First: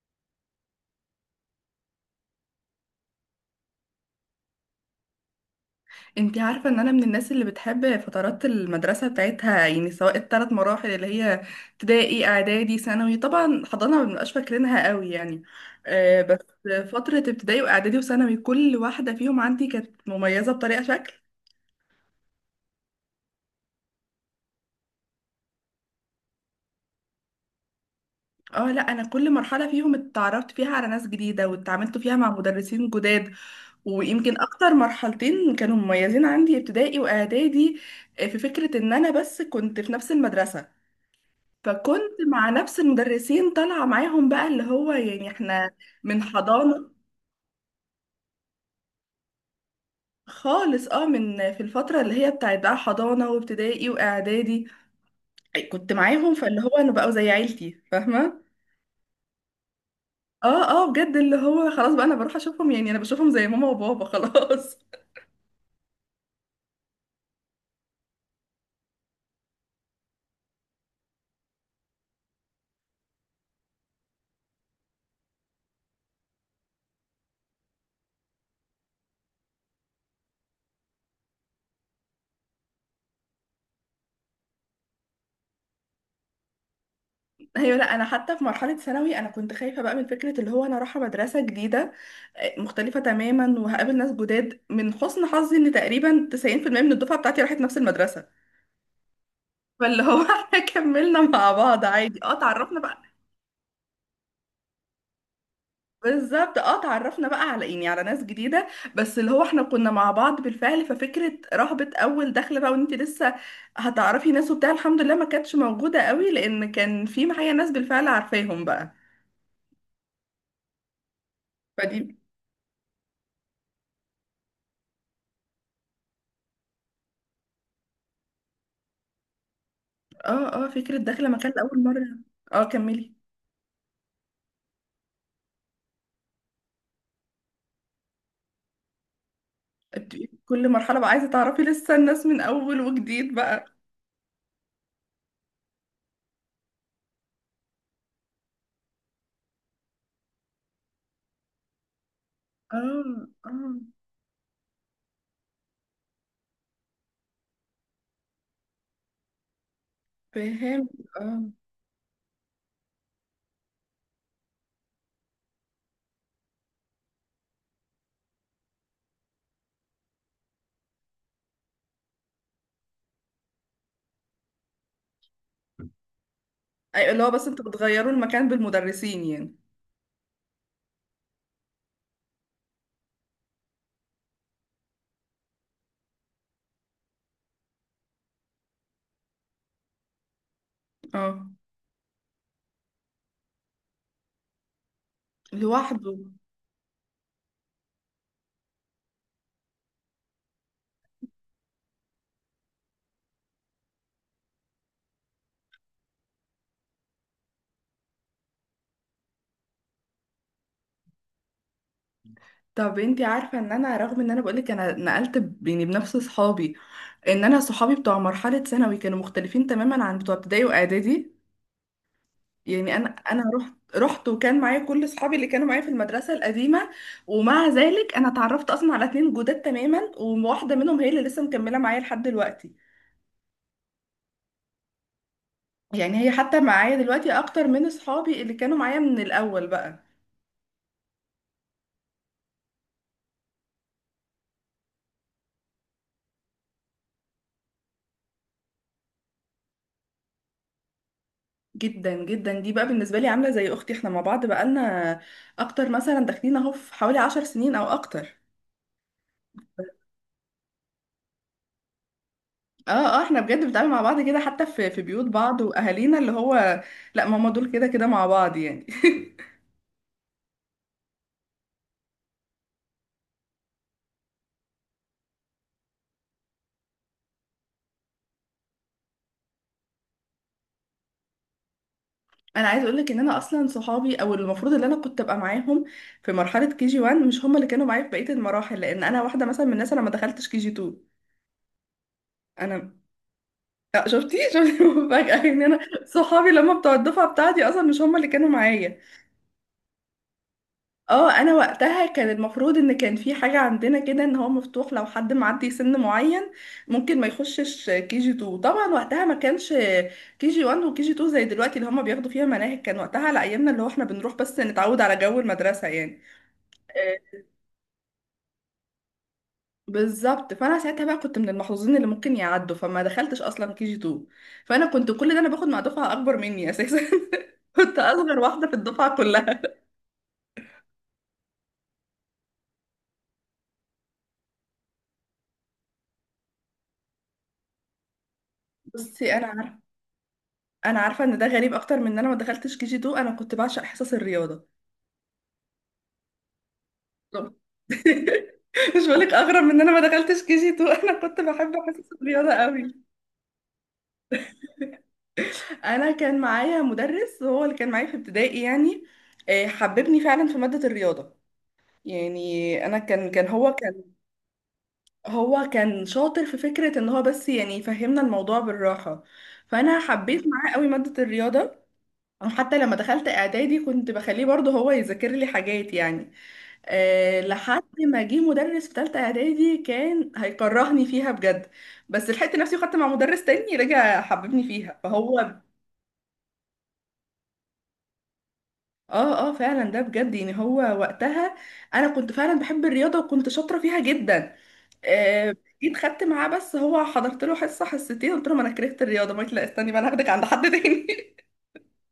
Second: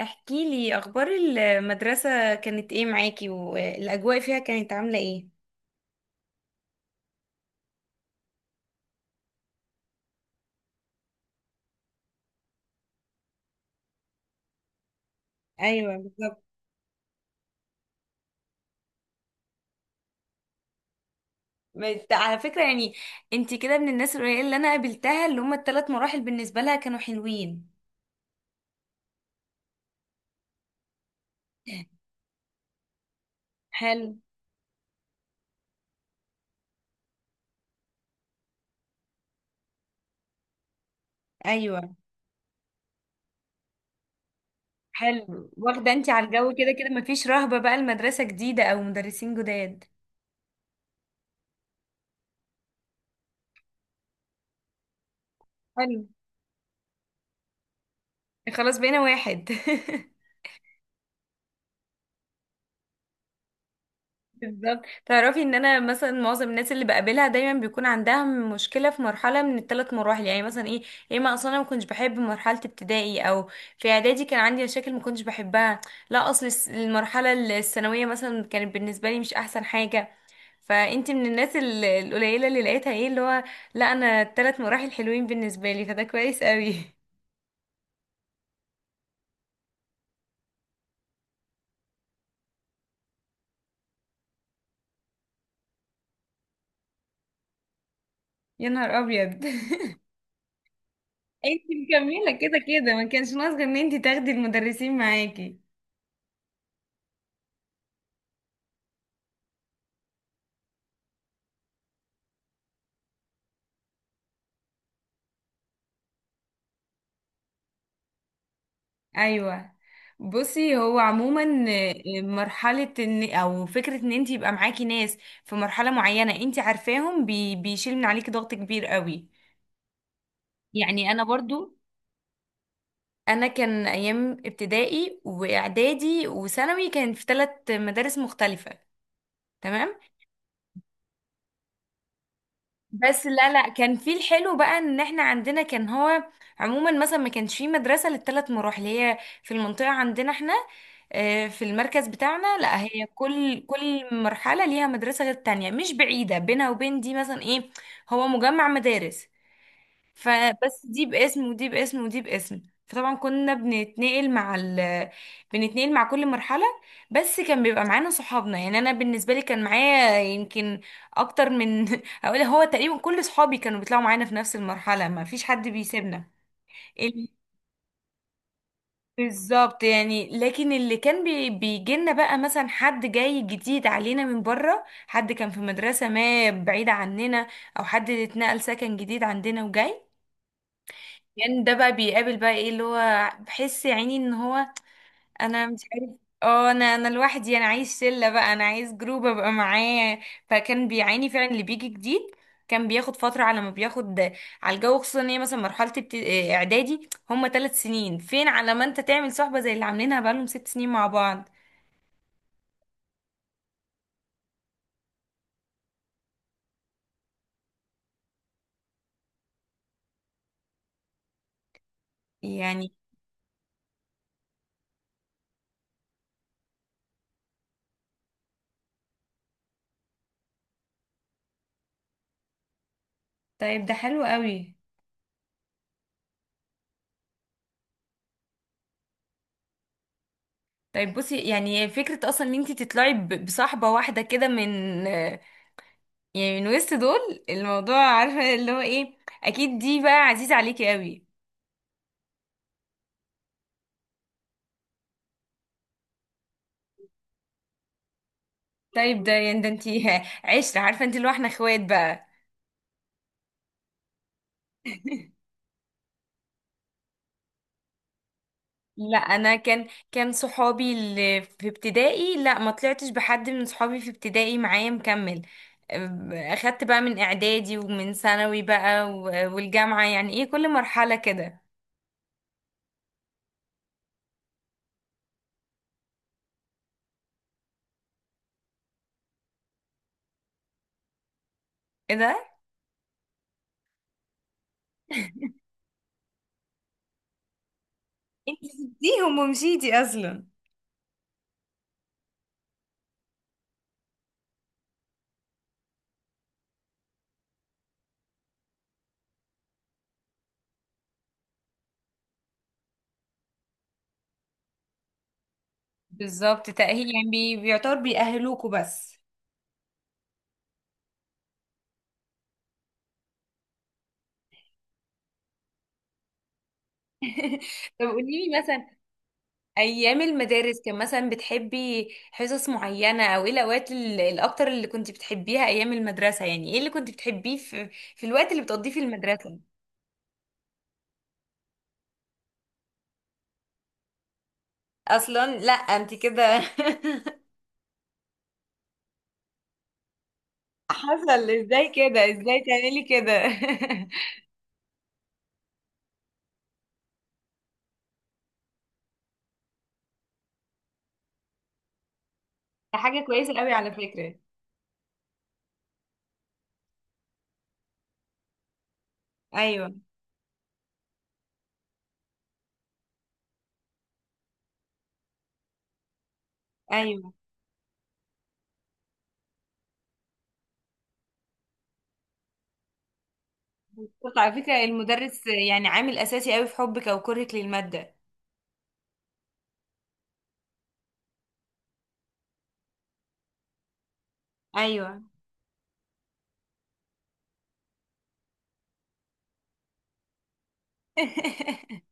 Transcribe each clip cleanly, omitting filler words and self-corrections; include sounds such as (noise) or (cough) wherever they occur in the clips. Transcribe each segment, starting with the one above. احكي لي اخبار المدرسة كانت ايه معاكي والاجواء فيها كانت عاملة ايه؟ انتي عارفة ان انا من الناس اللي بتحب فترات المدرسة بتاعتها، يعني سواء الثلاث مراحل اللي هي ابتدائي، اعدادي، ثانوي. طبعا حضانة ما بنبقاش فاكرينها قوي يعني. ايوه بس بالظبط. فترة ابتدائي واعدادي وثانوي، كل واحدة فيهم عندي كانت مميزة بطريقة شكل. على فكرة يعني انتي كده من الناس القليلة اللي انا قابلتها اللي هما ال3 مراحل بالنسبة لها كانوا حلوين. اه لا، انا كل مرحلة فيهم اتعرفت فيها على ناس جديدة واتعاملت فيها مع مدرسين جداد. حلو. ويمكن اكتر مرحلتين كانوا مميزين عندي ابتدائي واعدادي. في فكرة ان انا بس كنت في نفس المدرسة، ايوه، فكنت مع نفس المدرسين طالعة معاهم بقى، اللي هو يعني حلو. احنا واخدة انتي من على الجو كده كده، حضانة مفيش رهبة بقى المدرسة جديدة او مدرسين جداد. خالص. اه من في الفترة اللي هي بتاعت بقى حضانة وابتدائي واعدادي كنت حلو، معاهم، فاللي هو انا بقوا زي عيلتي، فاهمة. خلاص بقينا واحد. (laughs) اه اه، بجد، اللي هو خلاص بقى انا بروح اشوفهم، يعني انا بشوفهم زي ماما وبابا خلاص. بالظبط، تعرفي ان انا مثلا معظم الناس اللي بقابلها دايما بيكون عندها مشكله في مرحله من ال3 مراحل، يعني مثلا ايه، يا اما اصلا انا ما كنتش بحب مرحله ابتدائي، او في اعدادي كان عندي مشاكل ما كنتش بحبها، لا اصل المرحله الثانويه مثلا كانت بالنسبه لي مش احسن حاجه. فانت من الناس القليله اللي لقيتها ايه اللي هو لا انا ال3 مراحل حلوين بالنسبه لي، فده كويس قوي. (laughs) ايوه لا، انا حتى في مرحلة ثانوي انا كنت خايفة بقى من فكرة اللي هو انا رايحة مدرسة جديدة مختلفة تماما وهقابل ناس جداد. من حسن حظي ان تقريبا 90% من الدفعة بتاعتي راحت نفس المدرسة. (laughs) يا نهار ابيض. (laughs) فاللي هو (laughs) احنا كملنا مع انت بعض عادي، مكمله كده اتعرفنا كده، بقى. ما كانش ناقص غير ان انت تاخدي المدرسين معاكي. بالظبط، اتعرفنا بقى على، يعني على ناس جديدة. بس اللي هو احنا كنا مع بعض بالفعل، ففكرة رهبة اول دخلة بقى وانت لسه هتعرفي ناس وبتاع، الحمد لله ما كانتش موجودة قوي، لان كان في معايا ناس بالفعل عارفاهم بقى، ايوه. بصي هو عموما فدي. مرحله، ان او فكره ان انت يبقى معاكي ناس في مرحله معينه انت عارفاهم بي بيشيل من عليكي ضغط كبير قوي. اه اه، فكرة يعني انا داخلة مكان برضو لأول مرة. اه، كملي. انا كان ايام ابتدائي واعدادي وثانوي كان في 3 مدارس مختلفه. تمام. بتبقي كل مرحلة بقى عايزة تعرفي لسه الناس من اول بس وجديد لا بقى. لا، كان في الحلو بقى ان احنا عندنا كان هو عموما مثلا ما كانش في مدرسة لل3 مراحل، هي في المنطقة عندنا احنا، في المركز بتاعنا، لا هي اه كل اه، كل مرحلة ليها مدرسة غير التانية، مش بعيدة بينها وبين دي، مثلا ايه، هو مجمع مدارس، فبس فهمت. دي باسم اه. ودي باسم ودي باسم. فطبعا كنا بنتنقل مع ال... بنتنقل مع كل مرحلة، بس كان بيبقى معانا صحابنا. يعني انا بالنسبة لي كان معايا يمكن اكتر من، (laughs) اقول هو تقريبا كل صحابي كانوا بيطلعوا معانا في نفس المرحلة، ما فيش حد بيسيبنا. ايوه. اللي ال- هو بس انتوا بتغيروا المكان بالمدرسين يعني. بالظبط يعني، لكن اللي كان بيجيلنا بقى مثلا حد جاي جديد علينا من بره، حد كان في مدرسة ما بعيدة عننا، او حد اتنقل سكن جديد عندنا وجاي، اه، يعني ده بقى بيقابل بقى ايه اللي هو بحس يا عيني ان هو انا مش عارف. لوحده. اه، انا لوحدي، انا عايز شله بقى، انا عايز جروب ابقى معاه. فكان بيعاني فعلا اللي بيجي جديد، كان بياخد فتره على ما بياخد على الجو، خصوصا ان هي مثلا مرحله اعدادي هم 3 سنين، فين على ما انت تعمل صحبه زي اللي عاملينها بقالهم 6 سنين مع بعض طب انتي عارفة ان انا، رغم ان انا بقولك انا نقلت يعني بنفس صحابي، ان انا صحابي بتوع مرحلة ثانوي كانوا مختلفين تماما عن بتوع ابتدائي واعدادي. يعني. يعني انا رحت وكان معايا كل صحابي اللي كانوا معايا في المدرسة القديمة، ومع ذلك انا اتعرفت اصلا على اتنين جداد تماما، وواحدة منهم هي اللي لسه مكملة معايا لحد دلوقتي. طيب ده حلو قوي. يعني هي حتى معايا دلوقتي اكتر من صحابي اللي كانوا معايا من الاول بقى. طيب بصي، يعني فكرة أصلا إن أنتي تطلعي بصاحبة واحدة كده من، يعني من وسط دول، الموضوع عارفة اللي هو ايه، اكيد دي بقى عزيزة عليكي قوي. جدا جدا، دي بقى بالنسبه لي عامله زي اختي. احنا مع بعض بقالنا اكتر مثلا، داخلين اهو في حوالي 10 سنين او اكتر. طيب ده يعني ده انتي (laughs) عشرة، عارفة انتي اللي هو احنا اخوات بقى. اه اه، احنا بجد بنتعامل مع بعض كده، حتى في بيوت (laughs) بعض واهالينا، اللي هو لا ماما دول كده كده مع بعض يعني. لا، (laughs) انا كان صحابي اللي في ابتدائي لا ما طلعتش بحد من صحابي في ابتدائي معايا مكمل. اخدت بقى من اعدادي ومن ثانوي بقى والجامعة يعني، ايه كل مرحلة كده. انا عايز اقول لك ان انا اصلا صحابي، او المفروض اللي انا كنت ابقى معاهم في مرحله كي جي 1، مش هم اللي كانوا معايا في بقيه المراحل، لان انا واحده مثلا من الناس انا ما دخلتش كي جي 2. ايه ده، انا شفتي شفتي، (laughs) مفاجاه ان انا صحابي لما بتوع الدفعه بتاعتي اصلا مش هم اللي كانوا انت معايا. سبتيهم ومشيتي اصلا. اه، انا وقتها كان المفروض ان كان في حاجة عندنا كده، ان هو مفتوح لو حد معدي سن معين ممكن ما يخشش كي جي 2. طبعا وقتها ما كانش كي جي 1 وكي جي 2 زي دلوقتي اللي هما بياخدوا فيها مناهج، كان وقتها على ايامنا اللي هو احنا بنروح بس نتعود على جو المدرسة يعني. بالظبط، تأهيل يعني آه، بيعتبر بيأهلوكوا بس. بالظبط. فانا ساعتها بقى كنت من المحظوظين اللي ممكن يعدوا، فما دخلتش اصلا كي جي 2. فانا كنت كل ده انا باخد مع دفعة اكبر مني اساسا. (laughs) كنت طب اصغر قولي لي واحدة في مثلا، الدفعة كلها. ايام المدارس كان مثلا بتحبي حصص معينه، او ايه الاوقات الاكتر اللي كنت بتحبيها ايام المدرسه، يعني ايه اللي كنت بتحبيه في في الوقت اللي بتقضيه في بصي، انا المدرسه؟ عارفة انا عارفه ان ده غريب اكتر من ان انا ما دخلتش كي جي 2. انا كنت بعشق حصص الرياضه. اصلا لا انت كده. طب. (laughs) مش بقولك اغرب من ان انا ما دخلتش كي جي 2؟ (laughs) (laughs) انا كنت حصل بحب ازاي حصص كده، الرياضه ازاي قوي. تعملي كده؟ انا كان معايا مدرس هو اللي كان معايا في ابتدائي، يعني حببني فعلا في ماده الرياضه. يعني (laughs) ده انا حاجه كان كويسه قوي هو على كان فكره. هو كان شاطر في فكره ان هو بس يعني يفهمنا الموضوع بالراحه. ايوه. فانا حبيت معاه قوي ماده الرياضه. وحتى لما دخلت اعدادي كنت بخليه برضه هو يذاكر لي حاجات، يعني ايوه لحد ما جه مدرس في تالتة اعدادي كان هيكرهني فيها بجد. بس لحقت نفسي وخدت مع مدرس تاني رجع بس على حببني فكره فيها، المدرس فهو يعني عامل اساسي قوي في حبك او كرهك للماده. اه اه، فعلا، ده بجد، يعني هو وقتها انا كنت فعلا بحب الرياضة وكنت شاطرة فيها جدا. ايوه. آه، جيت خدت معاه، بس هو حضرت له حصة حصتين قلت له: ما انا كرهت الرياضة، ما لا استني بقى، انا هاخدك عند حد تاني. (laughs)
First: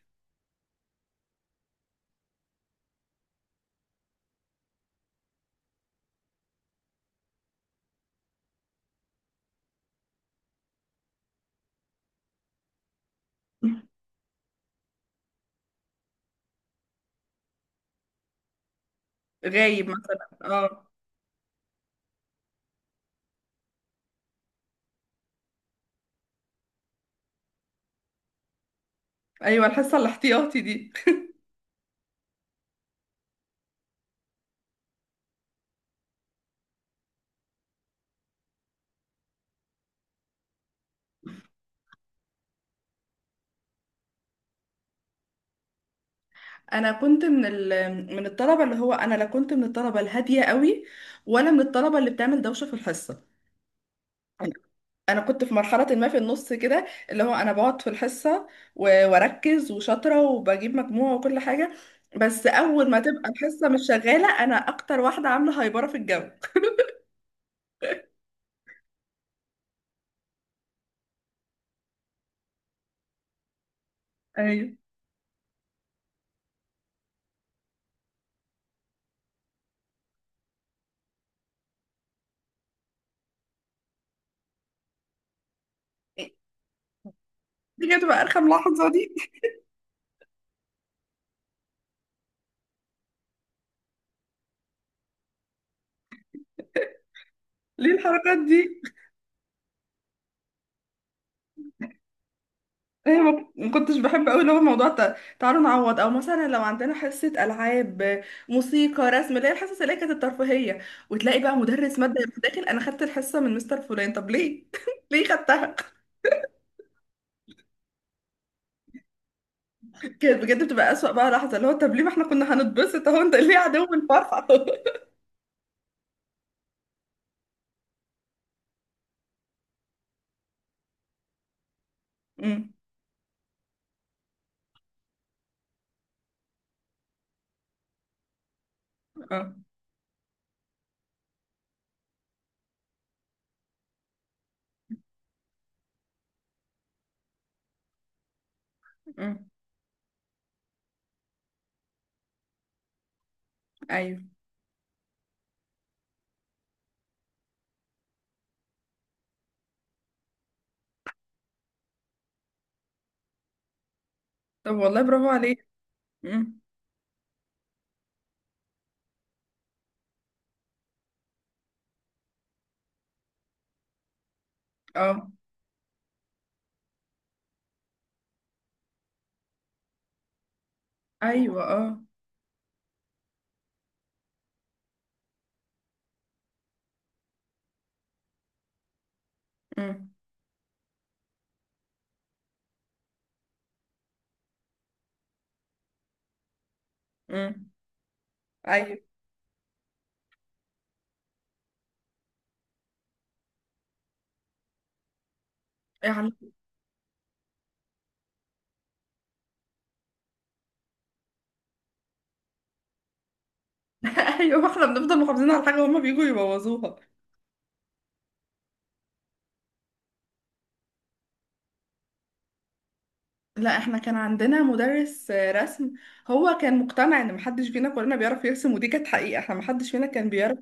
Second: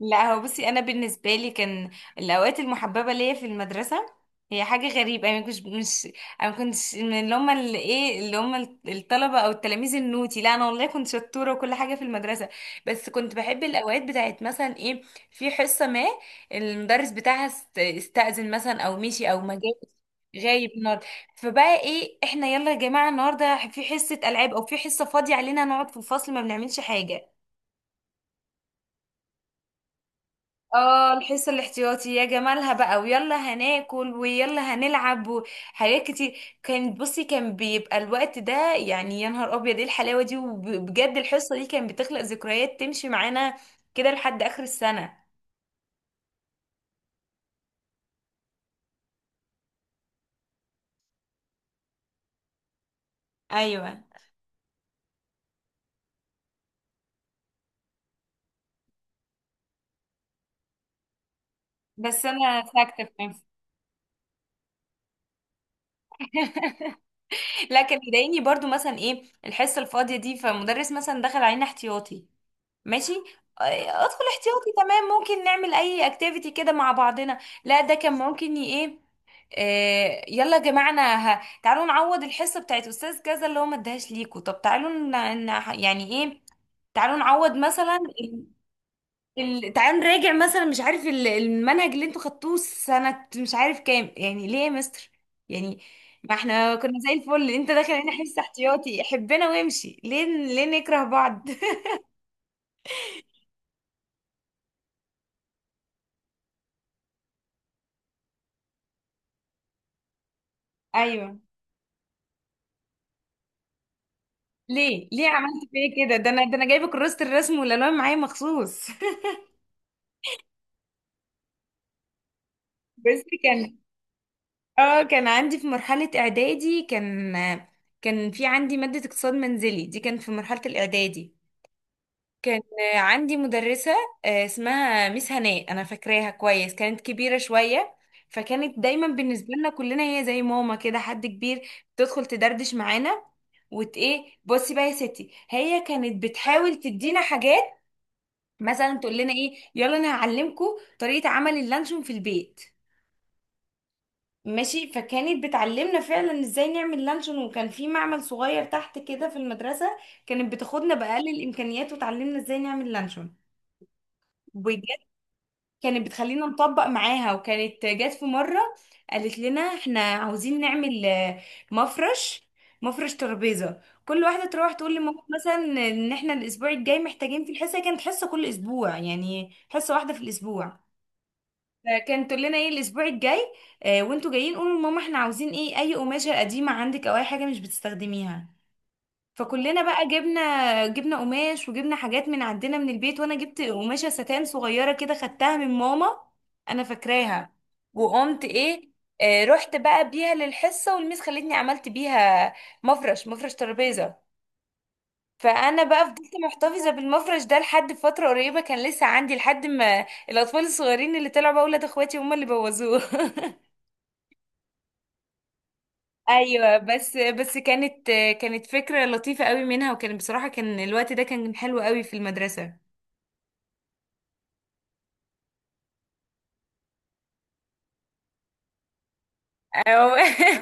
لا هو بصي انا بالنسبه لي كان الاوقات المحببه ليا في المدرسه هي حاجه غريبه، انا مش، انا ما كنتش من اللي هم اللي ايه اللي هم الطلبه او التلاميذ النوتي، لا انا والله كنت شطوره وكل حاجه في المدرسه، بس كنت بحب (laughs) الاوقات بتاعت مثلا ايه، في حصه ما المدرس بتاعها استأذن مثلا، او مشي، او ما غايب جاش، مثلا. غايب اه النهارده، فبقى ايه احنا، يلا يا جماعه النهارده في حصه العاب، او في حصه فاضيه علينا نقعد في الفصل ما بنعملش حاجه. ايوه، الحصة الاحتياطي دي. اه الحصة الاحتياطي، يا جمالها بقى، ويلا هناكل ويلا هنلعب وحاجات كتير كانت، بصي كان بيبقى الوقت ده يعني يا نهار ابيض ايه الحلاوة دي، وبجد الحصة دي كانت بتخلق ذكريات تمشي معانا كده لحد اخر السنة. انا كنت من الطلبه، اللي هو انا لا كنت من الطلبه الهاديه قوي ولا من الطلبه اللي بتعمل دوشه في الحصه. ايوه انا كنت في مرحله ما في النص كده، اللي هو انا بقعد في الحصه واركز وشاطره وبجيب مجموعه وكل حاجه. بس بس انا اول ما ساكتة في تبقى نفسي. الحصه مش شغاله انا اكتر واحده عامله هايبره في الجو. لكن يضايقني برضو مثلا ايه الحصة الفاضية دي، فمدرس مثلا دخل علينا احتياطي، ماشي، آه، ادخل احتياطي ايوه، تمام، ممكن نعمل اي اكتيفيتي كده مع بعضنا، لا ده كان ممكن ايه، يلا يا جماعه انا تعالوا نعوض الحصه بتاعت استاذ كذا اللي هو ما اداهاش ليكوا، طب تعالوا يعني ايه، تعالوا نعوض دي مثلا كانت بتبقى ال... ارخم لحظه دي. تعالوا نراجع مثلا مش عارف المنهج اللي انتوا خدتوه سنة مش عارف كام، يعني ليه يا مستر، يعني ما احنا كنا زي الفل، انت (laughs) داخل ليه هنا الحركات حصة دي؟ احتياطي حبنا وامشي، ليه ليه نكره بعض؟ (laughs) ايه، ما كنتش بحب قوي اللي هو موضوع تعالوا نعوض، او مثلا لو عندنا حصه العاب، موسيقى، رسم، اللي هي الحصص اللي هي كانت الترفيهيه، وتلاقي ايوه بقى مدرس ماده يروح داخل: انا خدت الحصه من مستر فلان. طب ليه؟ ليه، (laughs) ليه ليه عملت خدتها؟ فيا كده، ده انا جايبه كراسه الرسم والالوان معايا مخصوص. كانت بجد بتبقى اسوأ بقى لحظه، اللي هو طب ليه؟ ما احنا كنا (laughs) هنتبسط اهو، بس انت ليه كان، عدو الفرحه؟ اه (laughs) كان عندي في مرحله اعدادي كان في عندي ماده اقتصاد منزلي، دي كانت في مرحله الاعدادي، كان امم. عندي مدرسه اسمها ميس هناء، انا فاكراها كويس، كانت كبيره شويه، فكانت دايما بالنسبه اه. لنا كلنا هي زي ماما كده، حد كبير تدخل تدردش معانا، وت ايه بصي بقى يا ستي، هي كانت بتحاول تدينا حاجات، مثلا تقول لنا امم. ايه يلا انا هعلمكم طريقه عمل اللانشون في البيت، ايوه. ماشي، فكانت بتعلمنا فعلا ازاي نعمل لانشون، وكان في معمل صغير تحت كده في المدرسه، كانت بتاخدنا باقل الامكانيات وتعلمنا ازاي نعمل لانشون طب بجد. والله برافو عليك. كانت بتخلينا امم. نطبق معاها، وكانت جت في مره قالت لنا احنا عاوزين نعمل مفرش، مفرش ترابيزه، كل واحده تروح تقول لماما اه. مثلا ان احنا الاسبوع الجاي محتاجين، في الحصه كانت حصه كل اسبوع يعني حصه واحده في الاسبوع، ايوه. اه. فكان تقول لنا ايه الاسبوع الجاي آه، وانتوا جايين قولوا لماما احنا عاوزين ايه، اي قماشه قديمه عندك، او اي حاجه مش بتستخدميها، فكلنا بقى امم. جبنا، قماش وجبنا حاجات من عندنا من البيت، وانا جبت قماشه ستان صغيره كده خدتها من ماما، انا فاكراها، امم. وقمت ايه، ايوه. آه رحت بقى بيها للحصه والميس خلتني عملت بيها مفرش مفرش ترابيزه، فانا بقى فضلت يعني- محتفظه بالمفرش ده لحد فتره قريبه، كان لسه عندي لحد ما الاطفال الصغيرين اللي طلعوا بقى ولاد اخواتي هم اللي بوظوه. (laughs) (laughs) ايوه، احنا بنفضل محافظين على حاجه وهما بيجوا ايوه يبوظوها. بس كانت، كانت فكره لطيفه قوي منها، وكان بصراحه كان الوقت ده كان حلو قوي في المدرسه. لا، احنا كان عندنا مدرس رسم، هو كان مقتنع ان محدش فينا كلنا بيعرف يرسم، ودي كانت حقيقة، احنا محدش فينا أو (laughs) كان بيعرف.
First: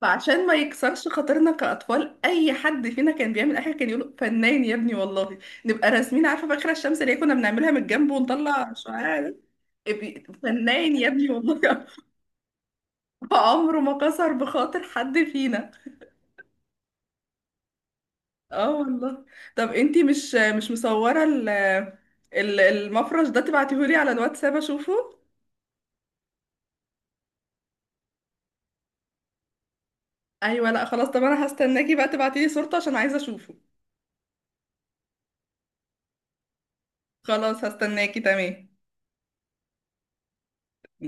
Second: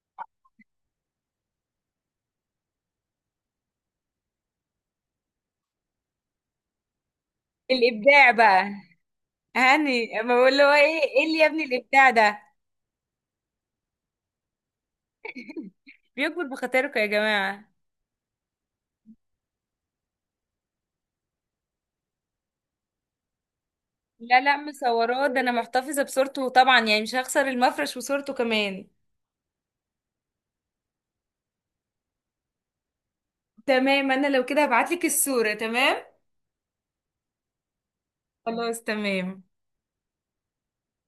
فعشان ما يكسرش خاطرنا كأطفال، اي حد فينا كان بيعمل اي حاجة كان يقول: فنان يا ابني والله. نبقى راسمين، عارفة، فاكرة الشمس اللي هي كنا بنعملها من الجنب الابداع بقى، ونطلع شعاع ده؟ هاني ما بقول له فنان ايه يا ايه ابني اللي يا والله. ابني الابداع (laughs) ده، فعمره ما كسر بخاطر حد فينا. بيكبر بخاطركم يا جماعه. اه والله. طب انتي مش مصورة المفرش ده؟ تبعتيهولي على لا الواتساب لا اشوفه. مصوراه، ده انا محتفظه بصورته طبعا، يعني مش هخسر المفرش وصورته كمان. ايوه لا خلاص. طب انا هستناكي بقى تبعتيلي صورته عشان عايزه اشوفه. تمام انا لو كده هبعتلك الصورة. تمام، خلاص هستناكي. تمام. خلاص تمام.